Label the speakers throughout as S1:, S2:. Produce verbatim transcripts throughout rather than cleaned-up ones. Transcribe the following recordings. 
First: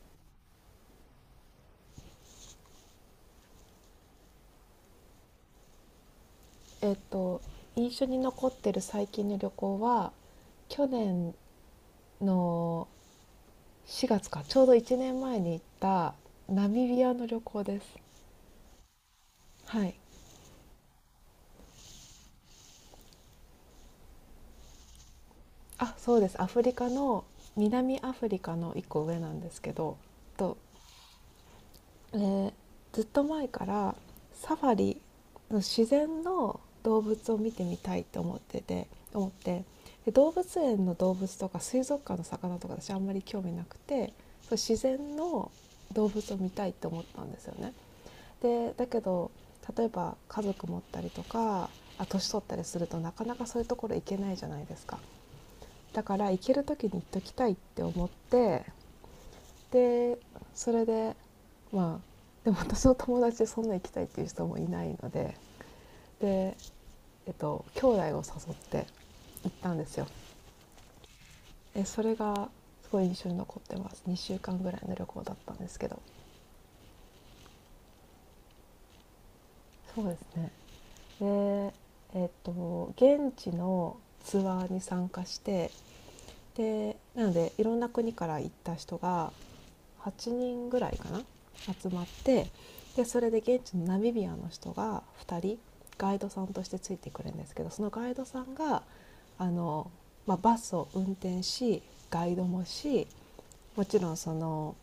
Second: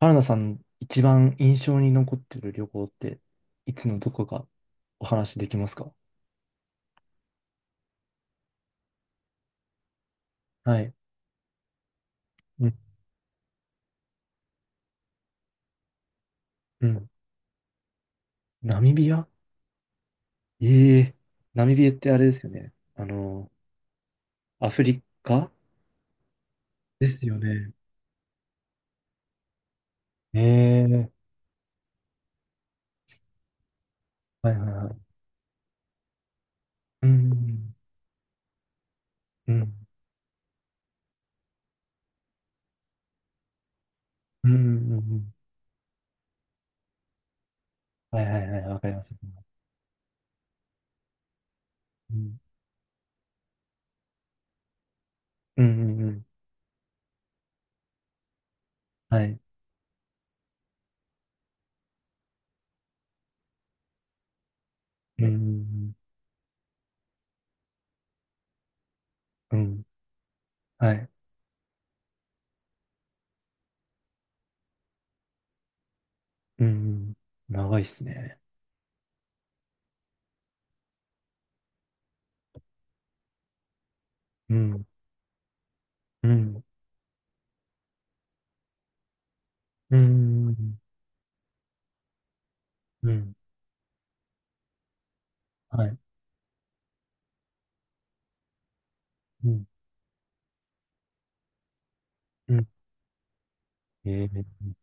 S1: 原田さん、一番印象に残ってる旅行って、いつのどこかお話できますか？
S2: えっと印象に残ってる最近の旅行は、
S1: は
S2: 去
S1: い。
S2: 年
S1: うん。
S2: のしがつか、ちょうどいちねんまえに行ったナ
S1: う
S2: ミビ
S1: ん。
S2: アの旅行です。
S1: ナミビア。
S2: はい。
S1: ええ。ナミビアってあれですよね。あの、アフリカ
S2: あ、そうです、アフリカ
S1: で
S2: の、
S1: すよね。
S2: 南アフリカのいっこ上なんですけど、と
S1: ええ。
S2: えーずっと前から
S1: は
S2: サ
S1: い
S2: フ
S1: はい
S2: ァ
S1: は
S2: リ
S1: い。
S2: の自然の動
S1: う
S2: 物を見て
S1: ん。
S2: みたいと思ってて思っ
S1: う
S2: て
S1: ん。
S2: で動物園の動物とか水族館の魚とか私あんまり興味なくて、
S1: うん。う
S2: 自
S1: んうん
S2: 然
S1: うん。
S2: の動物を見たいと思ったんですよね。
S1: はいはいはい。
S2: で
S1: わ
S2: だ
S1: かり
S2: け
S1: ます。
S2: ど、例えば家族持ったりとか、あ
S1: う
S2: 年
S1: ん。
S2: 取ったりすると、なかなかそういうところ行けないじゃないですか。
S1: うん。う
S2: だ
S1: んう
S2: か
S1: ん。
S2: ら行ける時に行っときたいって思って、
S1: はい。
S2: でそれで、まあ、でも私の友達でそんな行きたいっていう人もいないの
S1: う
S2: で、
S1: ん。
S2: で、えっと、兄弟を誘って行っ
S1: うん。う
S2: たんで
S1: ん。
S2: すよ。
S1: はい。
S2: えそれがすごい印象に残ってます。にしゅうかんぐらいの旅行だったんですけど、
S1: うん。長いっすね。
S2: そうですね。で、えっと現地のツ
S1: う
S2: アーに
S1: ん。
S2: 参加して、
S1: うん。
S2: でなので、いろんな国から行った人が
S1: う
S2: はちにん
S1: ん。
S2: ぐらいかな、集まって、で、
S1: う
S2: それ
S1: ん。
S2: で現地のナミビアの人がふたり
S1: はい。
S2: ガイドさんとしてついてくれるんですけど、そのガイドさんが、あの、まあ、バスを運転し、ガイド
S1: う
S2: も
S1: ん。
S2: し、もちろん
S1: え
S2: そ
S1: え。
S2: の、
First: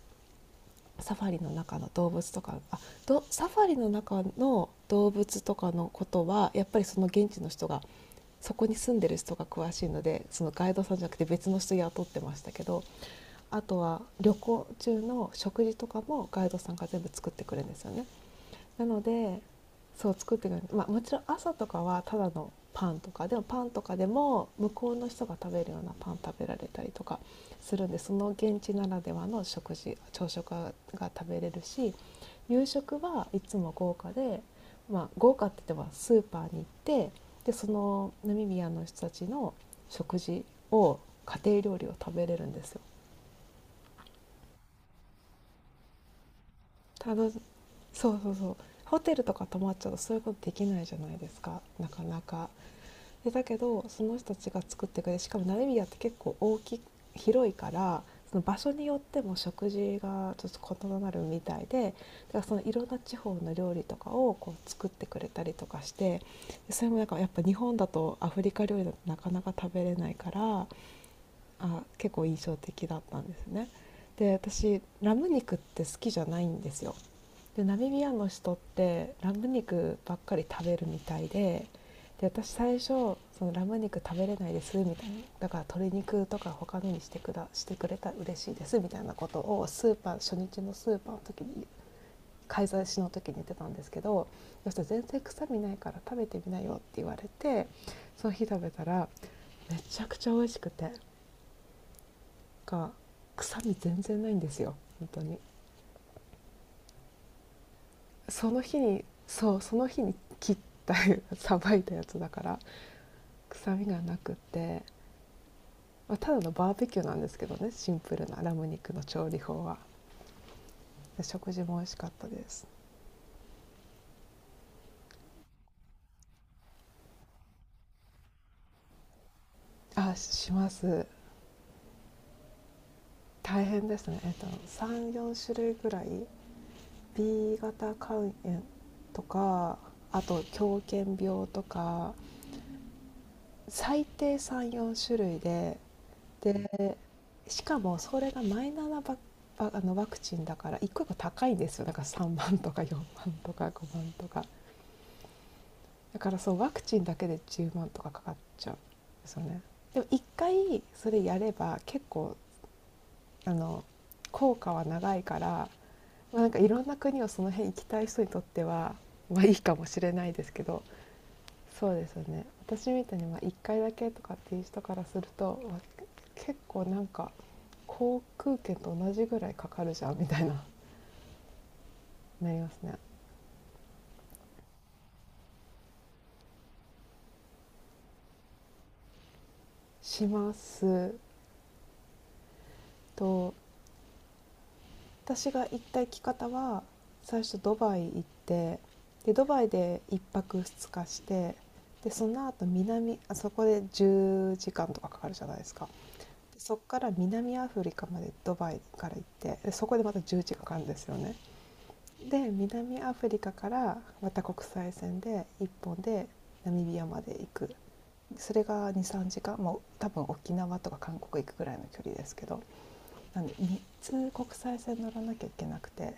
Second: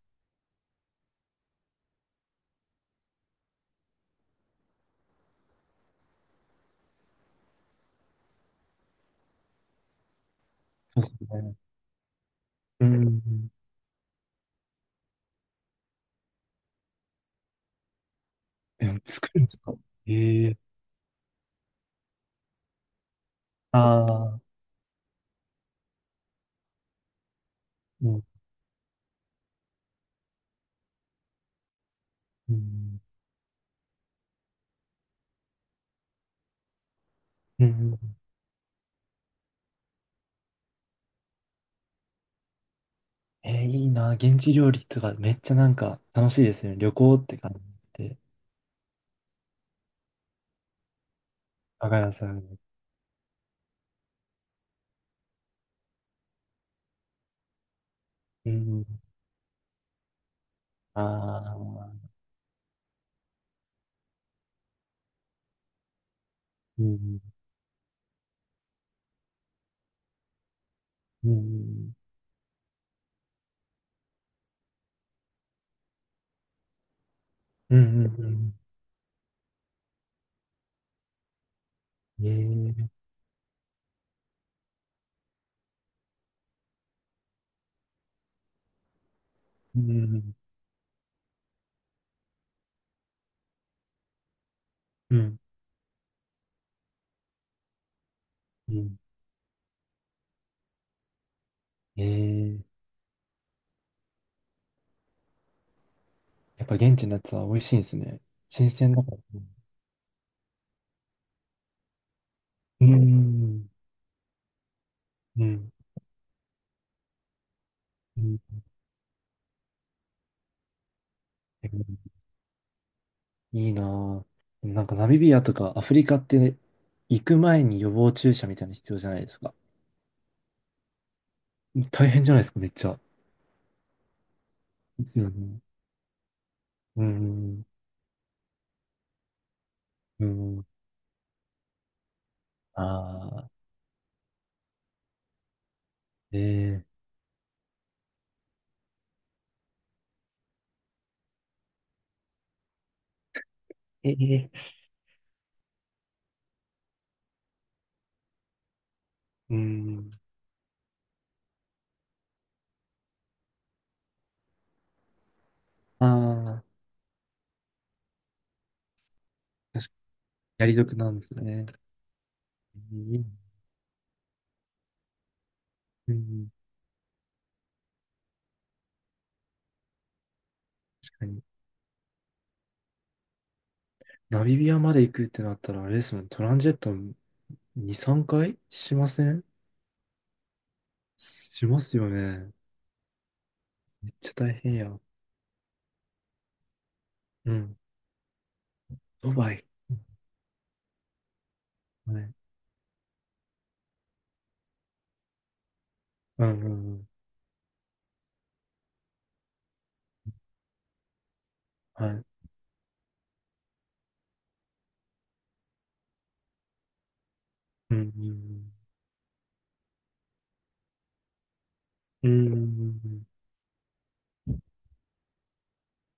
S2: サファリの中の動物とかあどサファリの中の動物とかのことは、やっぱりその現地の人が、そこに住んでる人が詳しいので、そのガイドさん
S1: そ
S2: じ
S1: う
S2: ゃな
S1: で
S2: く
S1: す
S2: て別
S1: ね。
S2: の人雇ってましたけど。
S1: うん。
S2: あとは旅行中の食事とかもガイドさんが全部作ってくれるんですよね。な
S1: え、
S2: の
S1: 作
S2: で、
S1: るんですか？
S2: そう、作っ
S1: え
S2: てく
S1: え。
S2: れる、まあ、もちろん朝とかはただのパンとかでも、パンとかで
S1: あ。
S2: も
S1: あ
S2: 向こうの人が食べるようなパン食べられたりとかするんで、
S1: ー、
S2: そ
S1: うん。
S2: の現地ならではの食事朝食が食べれるし、
S1: う
S2: 夕食
S1: ん。
S2: はいつも豪華で、まあ、豪華って言ってもスーパーに行って、で
S1: う
S2: そ
S1: ん。
S2: のナミビアの人たちの食事を家庭料理を食べれるんですよ。
S1: えー、いいな。現地料理とかめっちゃなんか楽しいですよね。旅行
S2: た
S1: っ
S2: ど
S1: て
S2: そう、
S1: 感じで。
S2: そう、そう、ホテルとか泊まっちゃうとそういうことできないじゃないですか、な
S1: 若
S2: か
S1: 菜
S2: な
S1: さ
S2: か。
S1: ん。
S2: でだけど、その人たちが作ってくれて、しかもナミビアって結構大き広いから、その
S1: う
S2: 場所に
S1: ん。
S2: よっても食事がちょっと異なるみた
S1: あ。あ、
S2: いで、だからそのいろんな地方の料理とかをこう作ってくれたりとかして、そ
S1: う
S2: れもなんか
S1: ん。
S2: やっぱ日本だとアフリカ料理だとなかなか食べれないから、
S1: う
S2: あ
S1: ん。
S2: 結構印象的だったんですね。で、私ラム肉って好きじゃないんですよ。で
S1: う
S2: ナ
S1: ん。
S2: ミビ
S1: う
S2: ア
S1: ん。
S2: の
S1: う
S2: 人っ
S1: ん。
S2: てラム肉ばっかり食べるみたいで、で私最初
S1: ええ。
S2: そのラム肉食べれないですみたいな、だから鶏肉とか他のにして、くだしてくれたら嬉しいですみたいなことを、
S1: う
S2: スーパー初
S1: ん。
S2: 日のスーパーの時に、買い出しの時に言ってたんですけど、そしたら全
S1: う
S2: 然
S1: ん。
S2: 臭みないから食べてみなよって言われて、その日食べ
S1: う
S2: た
S1: ん。
S2: ら、めちゃくちゃ美味しくて、
S1: ええ。
S2: が臭み全然ないんですよ、本当に。
S1: やっぱ現地のやつは美味しいんですね。
S2: その
S1: 新
S2: 日
S1: 鮮
S2: に
S1: だから。
S2: そうその日に切ったさばいたやつだから
S1: ううん。
S2: 臭みがなくて、
S1: うん。
S2: まあただのバーベキューなんですけどね、シンプルなラ
S1: う
S2: ム肉の調理法は。で食事も美味しかっ
S1: ん。
S2: たです。
S1: いいなぁ。でもなんかナミビアとかアフリカって行く前に予防注射みたいなの必要じゃないですか。
S2: あします。
S1: 大変じゃないですか、めっちゃ。
S2: 大変ですね、えっと、
S1: ですよ
S2: さんじゅうよん種
S1: ね。
S2: 類ぐらい。
S1: う
S2: B
S1: ん。
S2: 型肝炎とか、あ
S1: う
S2: と
S1: ん。
S2: 狂犬病とか、
S1: ああ、
S2: 最低さんじゅうよん種類で、
S1: え
S2: で、
S1: え。
S2: しかもそれがマイナーなばばあのワクチンだから、一個一個高いんですよ。だからさんまんとかよんまんとかごまん
S1: え
S2: とか、
S1: え。
S2: だから、そう、ワクチンだけでじゅうまんとかかかっちゃうんですよ
S1: う
S2: ね。でも
S1: ん。
S2: 一回それやれば、結構あの効果は長いから、まあ、なんか
S1: あ
S2: い
S1: あ、
S2: ろんな国をその辺行きたい人にとっては、まあ、いいかも
S1: 確かに。
S2: しれないですけ
S1: やり
S2: ど。
S1: 得なんですね。
S2: そうですよね、私
S1: う
S2: みたいに
S1: ん。
S2: まあいっかいだけとかっていう人からすると、わ
S1: うん。
S2: 結構なんか、航空券と同じぐらいかかるじゃんみたいな
S1: 確かに。
S2: なりますね。
S1: ナミビアまで行くってなったら、あれですもん、トランジェットに、さんかいしません？
S2: します。
S1: しますよね。
S2: と
S1: めっちゃ大変や。
S2: 私が行った行き方は、最
S1: う
S2: 初ド
S1: ん。
S2: バイ行って、
S1: ド
S2: でド
S1: バ
S2: バ
S1: イ。
S2: イでいっぱくふつかして、で
S1: は
S2: そ
S1: い。
S2: の後南あそこでじゅうじかんとかかかるじゃないですか。
S1: うんう
S2: で
S1: ん
S2: そこ
S1: う
S2: か
S1: ん。
S2: ら南アフリカまでドバイから行って、でそこでまたじゅうじかんかんかかるんですよね。
S1: はい。
S2: で南アフリカからまた国際線でいっぽんでナミビアまで行く。
S1: う
S2: それ
S1: ん。
S2: がにじゅうさんじかん。もう多分沖縄とか韓国行くぐらいの距離で
S1: う
S2: すけど、
S1: ん。
S2: なんで、みっつ国際線乗らなきゃいけなくて、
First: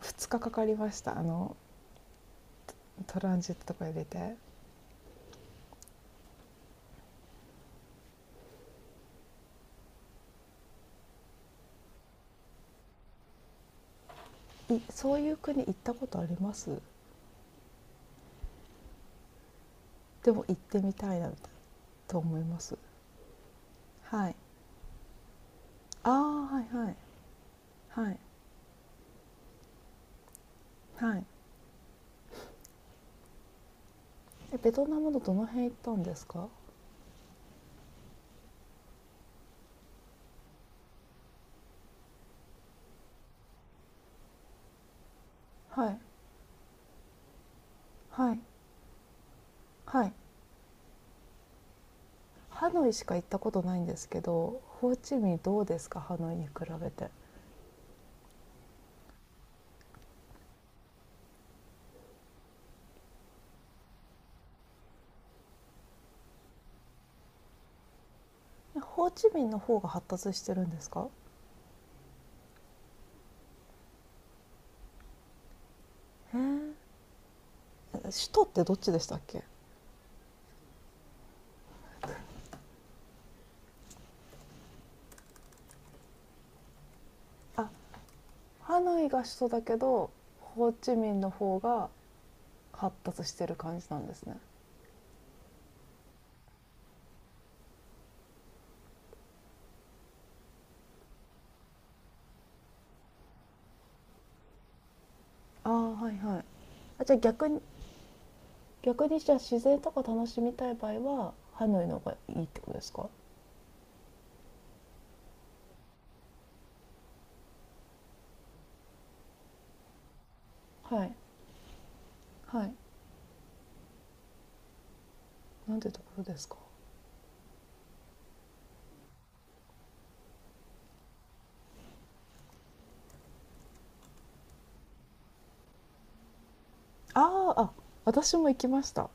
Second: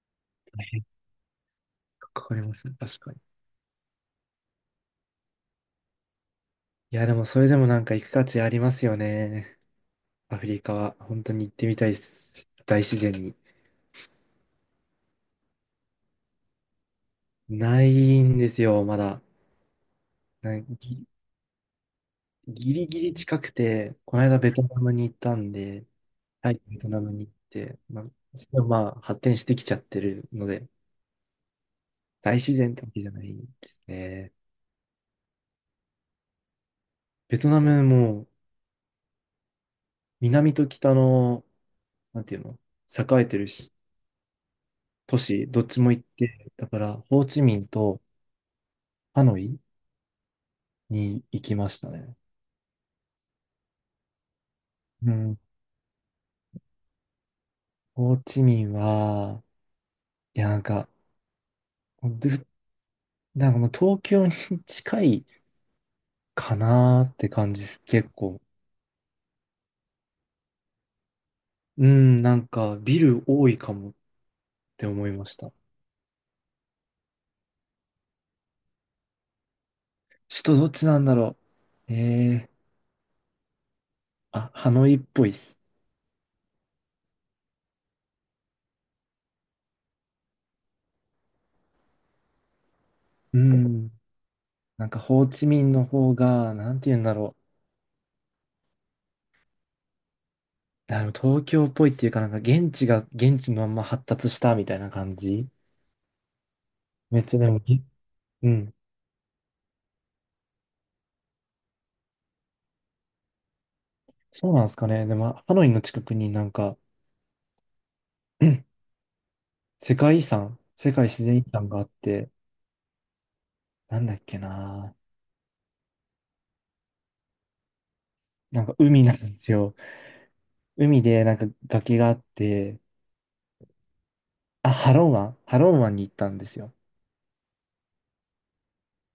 S2: ふつかかかかりました、あの
S1: かかりますね。確かに。
S2: トランジットとか入れて。
S1: いや、でもそれでもなんか行く価値ありますよね。アフリカは。本当に行ってみたいです。大自然に。
S2: いそういう国行ったことあります？
S1: ないんですよ、まだ。
S2: でも行っ
S1: な
S2: てみ
S1: ぎ
S2: たいなと思いま
S1: ギ
S2: す。
S1: リギリ近くて、この
S2: はい。
S1: 間ベトナムに行ったんで、
S2: あ
S1: は
S2: あ、
S1: い、
S2: は
S1: ベ
S2: い
S1: ト
S2: はい。
S1: ナムに行って、ま
S2: はい。
S1: あ、それはまあ発展してきちゃってるので、
S2: はい
S1: 大自然ってわけじゃないですね。
S2: えベトナムのどの辺行ったんですか？
S1: ベトナムも南と北の、なんていうの、栄えてるし都市、どっち
S2: は
S1: も
S2: い。
S1: 行って、だから、ホーチミンと
S2: はい
S1: ハノイ
S2: はい。
S1: に行きましたね。
S2: ハノイしか行ったことないんですけど、ホー
S1: う
S2: チミ
S1: ん。
S2: ンどうですか、ハノイに比べて。
S1: ホーチミンは、いや、なんか、ぶなんかもう東京に 近いかなーって感じです、結構。
S2: ホーチミンの方が発達してるんですか？
S1: うん、なんか、ビル多いかもって思いました。
S2: え首都ってどっちでしたっけ？
S1: 首都どっちなんだろう。えー、あ、ハノイっぽいっす。
S2: あ、ハノイが首都だけど、ホーチミンの方が発達し
S1: う
S2: てる感じ
S1: ん。
S2: なんですね。
S1: なんか、ホーチミンの方が、なんて言うんだろう。あの、東京っぽいっていうか、なんか、現地が、現地のまんま発達したみたいな感じ。
S2: ああ、はいはい。あ、じゃあ
S1: めっちゃ
S2: 逆
S1: でも
S2: に、
S1: ぎ、うん。
S2: 逆にじゃあ自然とか楽しみたい場合はハノイの方がいいってことですか？
S1: そうなんですかね。でも、ハノイの近くになんか、世界遺産、世
S2: は
S1: 界
S2: い。
S1: 自然遺産があって、
S2: はい。
S1: なんだっけな。
S2: なんてところですか？
S1: なんか海なんですよ。海でなんか崖があって、あ、ハロン湾ハロン湾に行ったんですよ。
S2: あーあ。私も行きました。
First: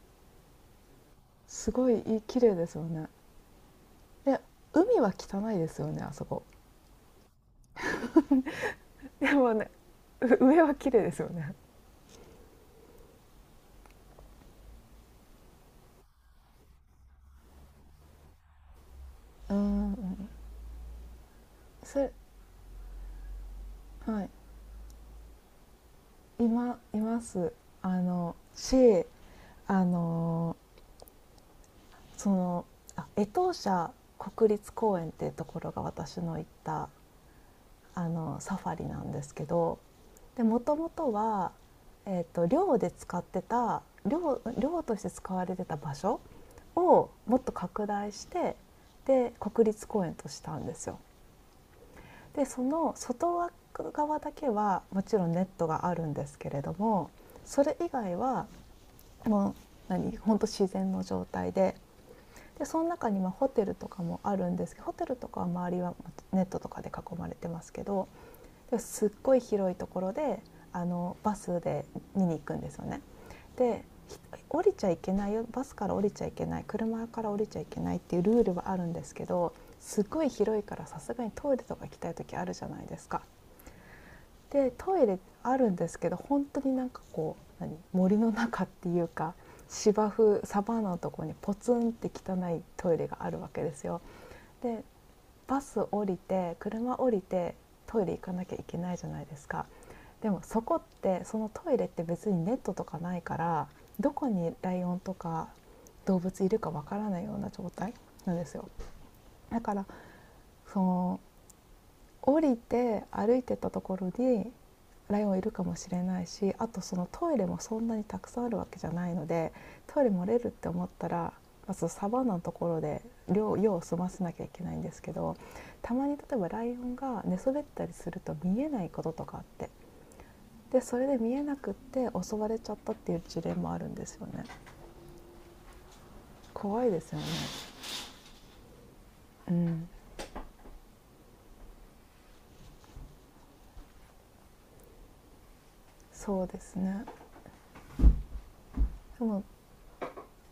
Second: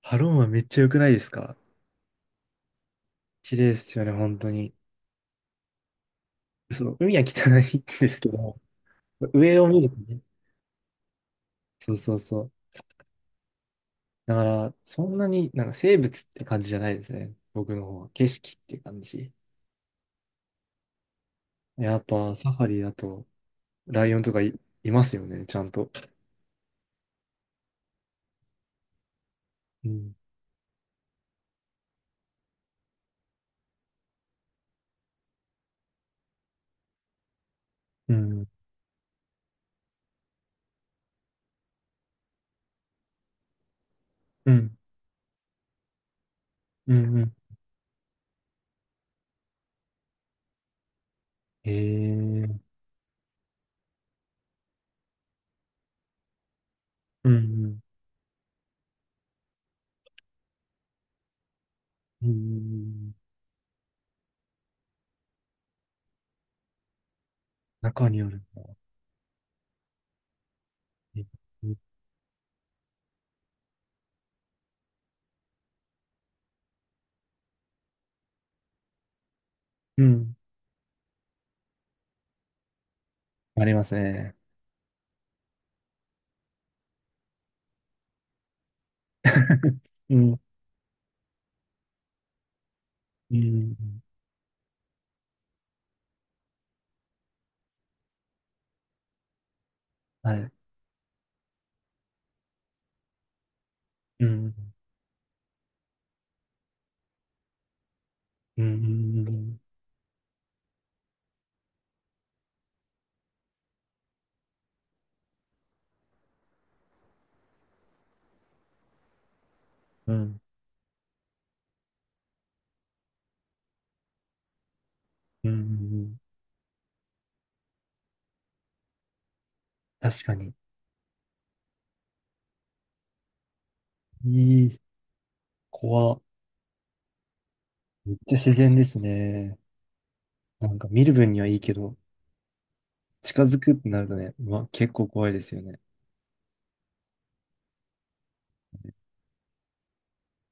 S1: ハロン湾めっちゃ良くないですか？
S2: すごいいい、綺麗ですよね。
S1: 綺麗ですよね、
S2: で
S1: 本当に。
S2: 海は汚いですよね、あそこ。
S1: その海は汚いんですけど、
S2: でも
S1: 上を
S2: ね、
S1: 見るとね。
S2: 上は綺麗ですよね。
S1: そうそうそう。だから、そんなになんか生物って感じじゃないですね。僕の方は。景色って感じ。
S2: うんうん。
S1: や
S2: そ
S1: っ
S2: れ。
S1: ぱサファリだと、ライオ
S2: は
S1: ン
S2: い。
S1: とかい、いますよね、ちゃんと。
S2: 今います。あのしあ
S1: うん、
S2: のそのあ江東社国立公園っていうところが、私の行ったあ
S1: う
S2: の
S1: ん、
S2: サファリなんですけど、もともとは、えー、と寮で使ってた寮
S1: うん、
S2: 漁として使われてた場所
S1: うん、
S2: を
S1: うん。
S2: もっと拡大して、で国立公園としたんですよ。
S1: ええ
S2: で
S1: ー、
S2: その外側だけはもちろんネットがあるんですけれども、
S1: うん、う
S2: それ
S1: ん、
S2: 以外はもう何ほんと自然の状態で、
S1: う
S2: でその中
S1: ん。
S2: にまあホテルとかもあるんですけど、ホテルとかは周りはネットとかで囲まれてますけど、
S1: 中にある。
S2: で、すっごい広いところで、あのバス
S1: うん、
S2: で見に行くんですよね。で、降りちゃいけないよ、バスから降りちゃいけない、車から降りちゃいけないっていうルールはあるんですけど、
S1: う
S2: すごい
S1: ん。
S2: 広いから、さすがにトイレとか行きたい時あるじゃないですか。
S1: ありますね。
S2: でトイレあるんですけど、本当になんかこう何森の中っていうか、芝
S1: う
S2: 生
S1: ん、
S2: サバンナのところにポツンって汚いトイレがあ
S1: う
S2: るわけですよ。
S1: ん、
S2: でバス降りて、車降りて、トイレ行かなきゃいけないじゃないですか。で
S1: は
S2: も
S1: い。
S2: そこって、そのトイレって別にネットとかないから、ど
S1: う
S2: こに
S1: ん、
S2: ライオンとか動物いるかわからないような状態なんです
S1: うん、
S2: よ。
S1: う
S2: だ
S1: ん、
S2: から、その降りて歩いてたところにライオンいるかもしれないし、あと、そのトイレもそんなにたくさんあるわけじゃないので、トイレ
S1: う
S2: 漏れ
S1: ん、
S2: るって思ったら、まずサバンナのところで量用を済ませなきゃいけないんですけど、
S1: う
S2: たまに、
S1: ん。
S2: 例えばライオンが寝そべったりすると見えないこととかあって、
S1: 確かに。
S2: でそれで見えなくって襲われちゃったっていう事例もあるんですよね。
S1: いい、怖。
S2: 怖いですよね。
S1: めっちゃ自然です
S2: う
S1: ね。
S2: ん、
S1: なんか見る分にはいいけど、近づくってなるとね、まあ、結構怖いですよね。
S2: そうですね。でも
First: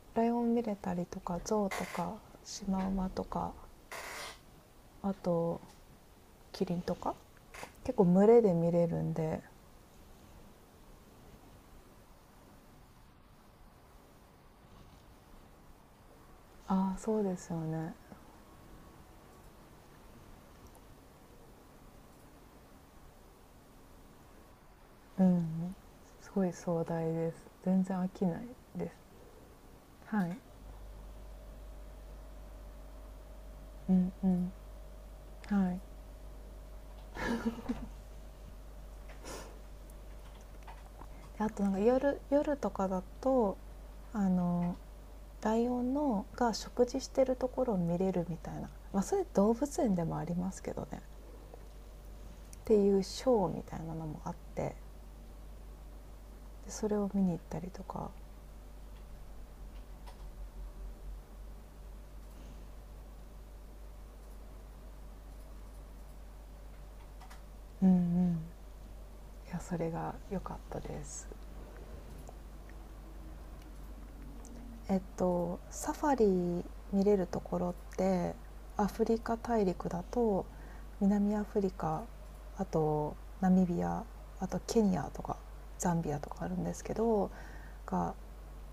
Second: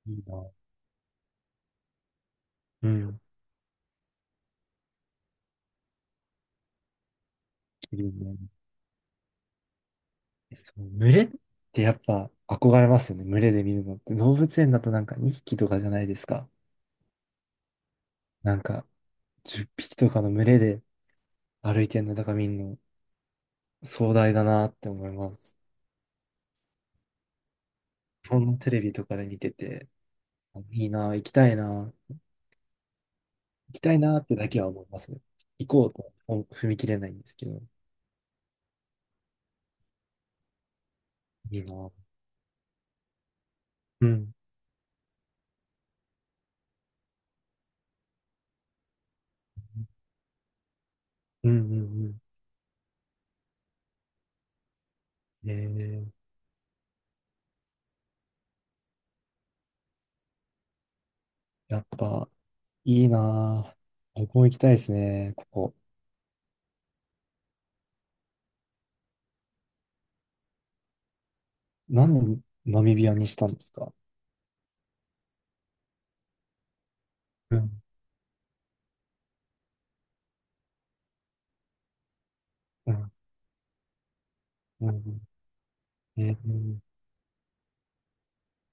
S1: いい
S2: ライオ
S1: な。
S2: ン見れたりとか、ゾウとか、シマ
S1: う
S2: ウマ
S1: ん。
S2: とか、あとキリンとか結構群れで見れるんで。
S1: そう、群れってやっぱ憧れますよね。群れで見るのって。動物園だとなんかにひきとかじゃないですか。
S2: ああ、そうですよね。
S1: なんかじゅっぴきとかの群れで歩いてるのとか見るの壮大だなって思い
S2: う
S1: ます。
S2: ん。すごい壮大です。全然飽き
S1: 日
S2: ない
S1: 本のテレ
S2: で
S1: ビ
S2: す。
S1: とかで見てて、
S2: はい。
S1: いいな、行きたいな、行き
S2: う
S1: たい
S2: ん
S1: な
S2: う
S1: ってだ
S2: ん。
S1: けは思いますね。行
S2: はい。
S1: こうとは踏み切れないんですけど、
S2: あ
S1: い
S2: と
S1: い
S2: なんか
S1: な。
S2: 夜夜とかだと、
S1: う
S2: あ
S1: ん。
S2: のライオンのが食事してるところを見れるみたいな、まあ、それ動物園でもありますけどね、っ
S1: うんうん
S2: ていうショーみたいなのもあって、で
S1: うん。えー、
S2: それを見に行ったりとか。
S1: やっぱいいなぁ。僕も行きたいですね、ここ。
S2: うんうん。いや、それが良かったです。
S1: なんでナミビアにしたんですか？
S2: えっとサファリ見れると
S1: う
S2: ころ
S1: ん
S2: って、アフリカ大陸だと、南アフリカ、あ
S1: うん、
S2: とナミビア、あとケ
S1: う
S2: ニ
S1: ん、
S2: アとか、ザンビア
S1: う
S2: と
S1: ん、
S2: かあ
S1: う
S2: るんで
S1: ん、
S2: すけど、が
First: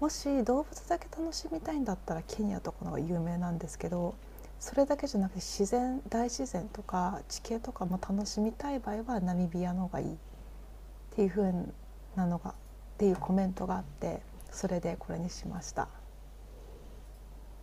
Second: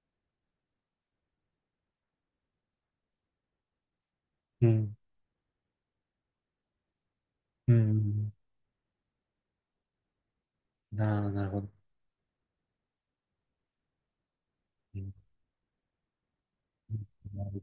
S2: もし動物だけ楽しみたいんだったら、ケニアとかの方が有名なんですけど、
S1: う
S2: それ
S1: ん、
S2: だけじゃなくて、自然大自然とか地形と
S1: うん、う
S2: かも楽
S1: ん。
S2: しみたい場合はナミビアの方がいいって
S1: な
S2: いう
S1: あ、なる
S2: 風
S1: ほど。
S2: なのが、っていうコメントがあって、それで
S1: う
S2: こ
S1: ん
S2: れにしました。
S1: うん